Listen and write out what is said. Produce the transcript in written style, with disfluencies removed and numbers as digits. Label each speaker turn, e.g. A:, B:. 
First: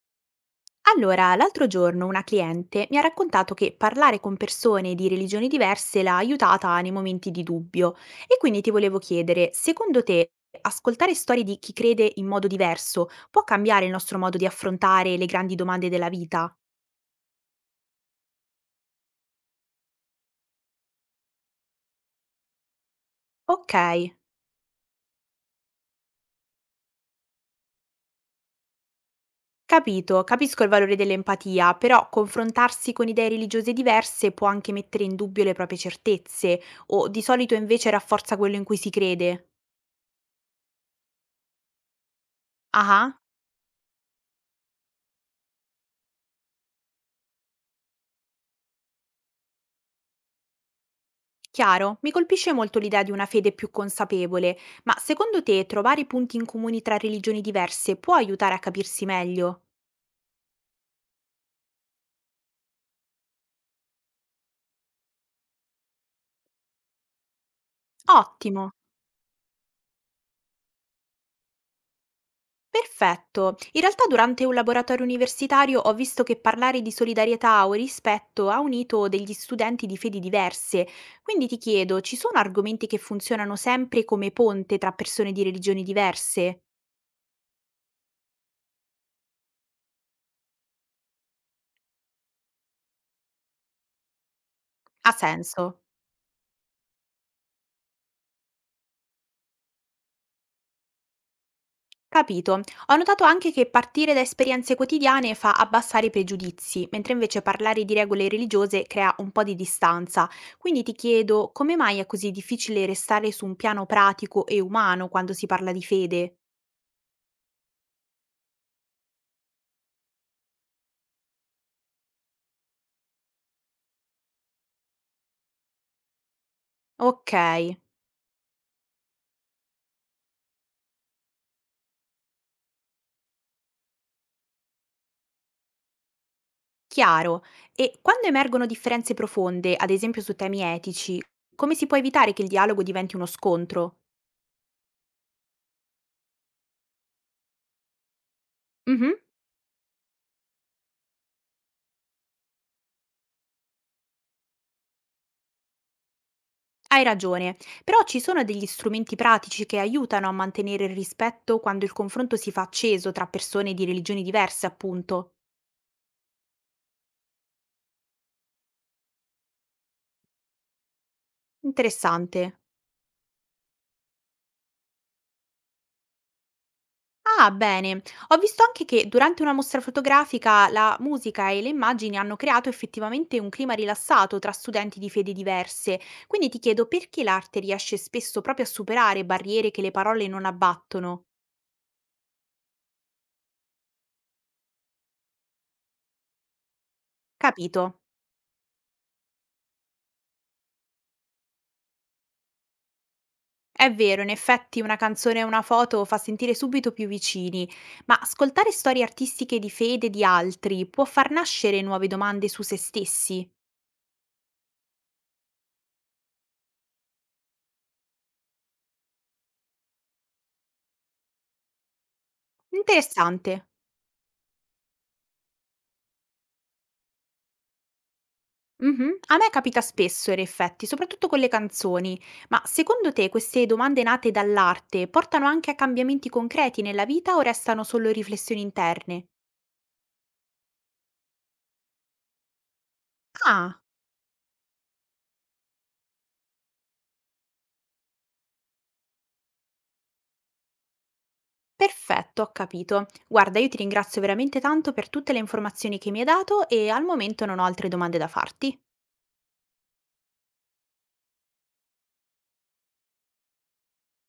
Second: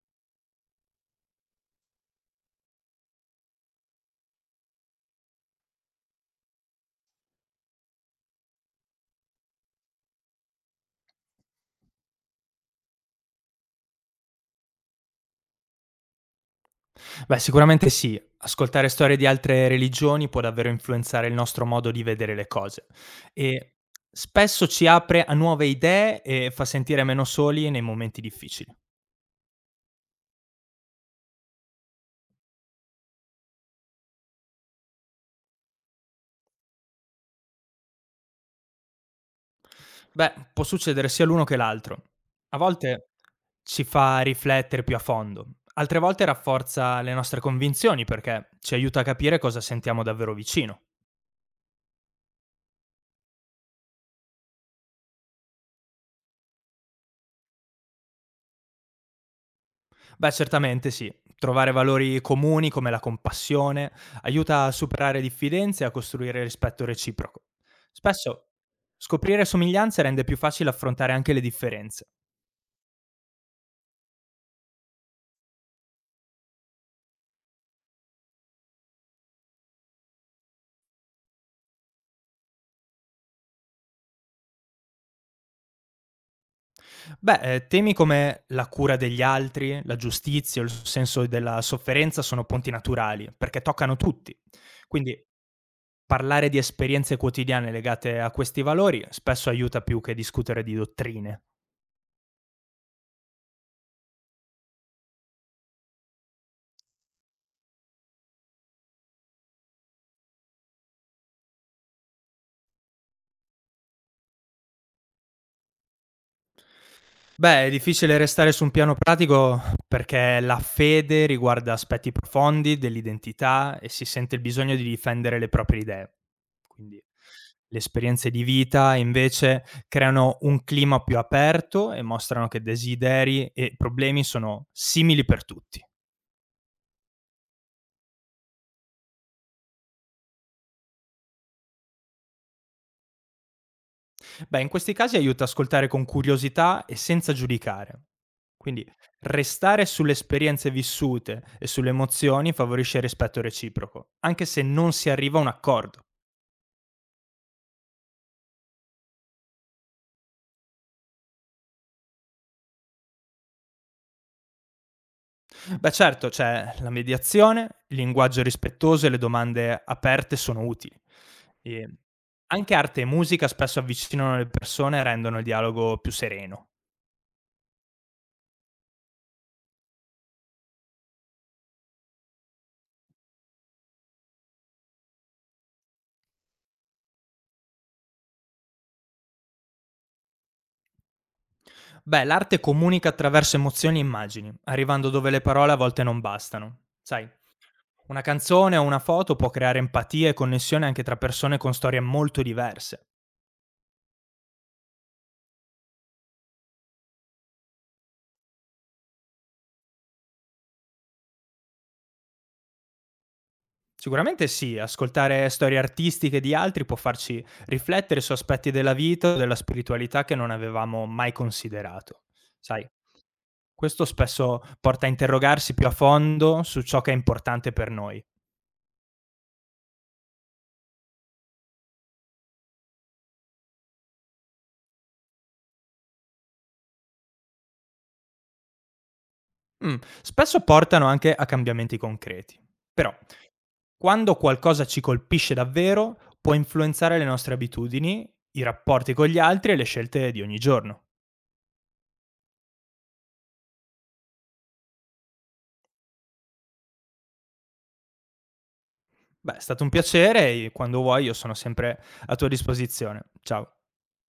A: Allora, l'altro giorno una cliente mi ha raccontato che parlare con persone di religioni diverse l'ha aiutata nei momenti di dubbio e quindi ti volevo chiedere, secondo te ascoltare storie di chi crede in modo diverso può cambiare il nostro modo di affrontare le grandi domande della vita?
B: Beh, sicuramente sì. Ascoltare storie di altre religioni può davvero influenzare il nostro modo di vedere le cose
A: Ok,
B: e spesso ci apre a nuove idee e fa sentire meno soli nei momenti difficili.
A: capito, capisco il valore dell'empatia, però confrontarsi con idee religiose diverse può anche mettere in dubbio le proprie certezze o di solito invece rafforza quello in cui si crede.
B: Beh, può succedere sia l'uno che l'altro. A volte
A: Ah.
B: ci fa riflettere più a fondo, altre volte rafforza le nostre convinzioni perché ci aiuta a capire cosa sentiamo davvero vicino.
A: Chiaro, mi colpisce molto l'idea di una fede più consapevole, ma secondo te trovare punti in comune tra religioni diverse può aiutare a capirsi meglio?
B: Beh, certamente sì. Trovare valori comuni come la compassione aiuta a superare diffidenze e a costruire rispetto reciproco. Spesso
A: Ottimo,
B: scoprire somiglianze rende più facile affrontare anche le differenze.
A: perfetto. In realtà durante un laboratorio universitario ho visto che parlare di solidarietà o rispetto ha unito degli studenti di fedi diverse, quindi ti chiedo, ci sono argomenti che funzionano sempre come ponte tra persone di religioni diverse?
B: Beh, temi come la cura degli altri, la giustizia, il senso della sofferenza sono ponti naturali perché toccano tutti.
A: Ha
B: Quindi
A: senso?
B: parlare di esperienze quotidiane legate a questi valori spesso aiuta più che discutere di dottrine.
A: Capito. Ho notato anche che partire da esperienze quotidiane fa abbassare i pregiudizi, mentre invece parlare di regole religiose crea un po' di distanza. Quindi ti chiedo, come mai è così difficile restare su un piano pratico e umano quando si parla di fede?
B: Beh, è difficile restare su un piano pratico perché la fede riguarda aspetti profondi dell'identità e si sente il bisogno di difendere le proprie idee. Quindi
A: Ok,
B: le esperienze di vita invece creano un clima più aperto e mostrano che desideri e problemi sono simili per tutti.
A: chiaro. E quando emergono differenze profonde, ad esempio su temi etici, come si può evitare che il dialogo diventi uno scontro?
B: Beh, in questi casi aiuta ascoltare con curiosità e senza giudicare. Quindi
A: Mhm.
B: restare sulle esperienze vissute e sulle emozioni favorisce il rispetto reciproco, anche se non si arriva a un accordo.
A: Hai ragione, però ci sono degli strumenti pratici che aiutano a mantenere il rispetto quando il confronto si fa acceso tra persone di religioni diverse, appunto.
B: Beh certo, c'è la mediazione, il linguaggio rispettoso e le domande aperte sono utili. E
A: Interessante.
B: anche arte e musica spesso avvicinano le persone e rendono il dialogo più sereno.
A: Ah, bene. Ho visto anche che durante una mostra fotografica la musica e le immagini hanno creato effettivamente un clima rilassato tra studenti di fedi diverse. Quindi ti chiedo perché l'arte riesce spesso proprio a superare barriere che le parole non abbattono.
B: Beh, l'arte comunica attraverso emozioni e immagini, arrivando dove le parole a volte non bastano. Sai,
A: Capito.
B: una canzone o una foto può creare empatia e connessione anche tra persone con storie molto diverse.
A: È vero, in effetti una canzone o una foto fa sentire subito più vicini, ma ascoltare storie artistiche di fede di altri può far nascere nuove domande su se stessi.
B: Sicuramente sì, ascoltare storie artistiche di altri può farci riflettere su aspetti della vita o della spiritualità che non avevamo mai considerato. Sai,
A: Interessante.
B: questo spesso porta a interrogarsi più a fondo su ciò che è importante per noi.
A: Mhm. A me capita spesso, in effetti, soprattutto con le canzoni, ma secondo te queste domande nate dall'arte portano anche a cambiamenti concreti nella vita o restano solo riflessioni interne?
B: Mh, spesso portano anche a cambiamenti concreti. Però,
A: Ah,
B: quando qualcosa ci colpisce davvero, può influenzare le nostre abitudini, i rapporti con gli altri e le scelte di ogni giorno.
A: perfetto, ho capito. Guarda, io ti ringrazio veramente tanto per tutte le informazioni che mi hai dato e al momento non ho altre domande da farti.
B: Beh, è stato un piacere e quando vuoi io sono sempre a tua disposizione. Ciao.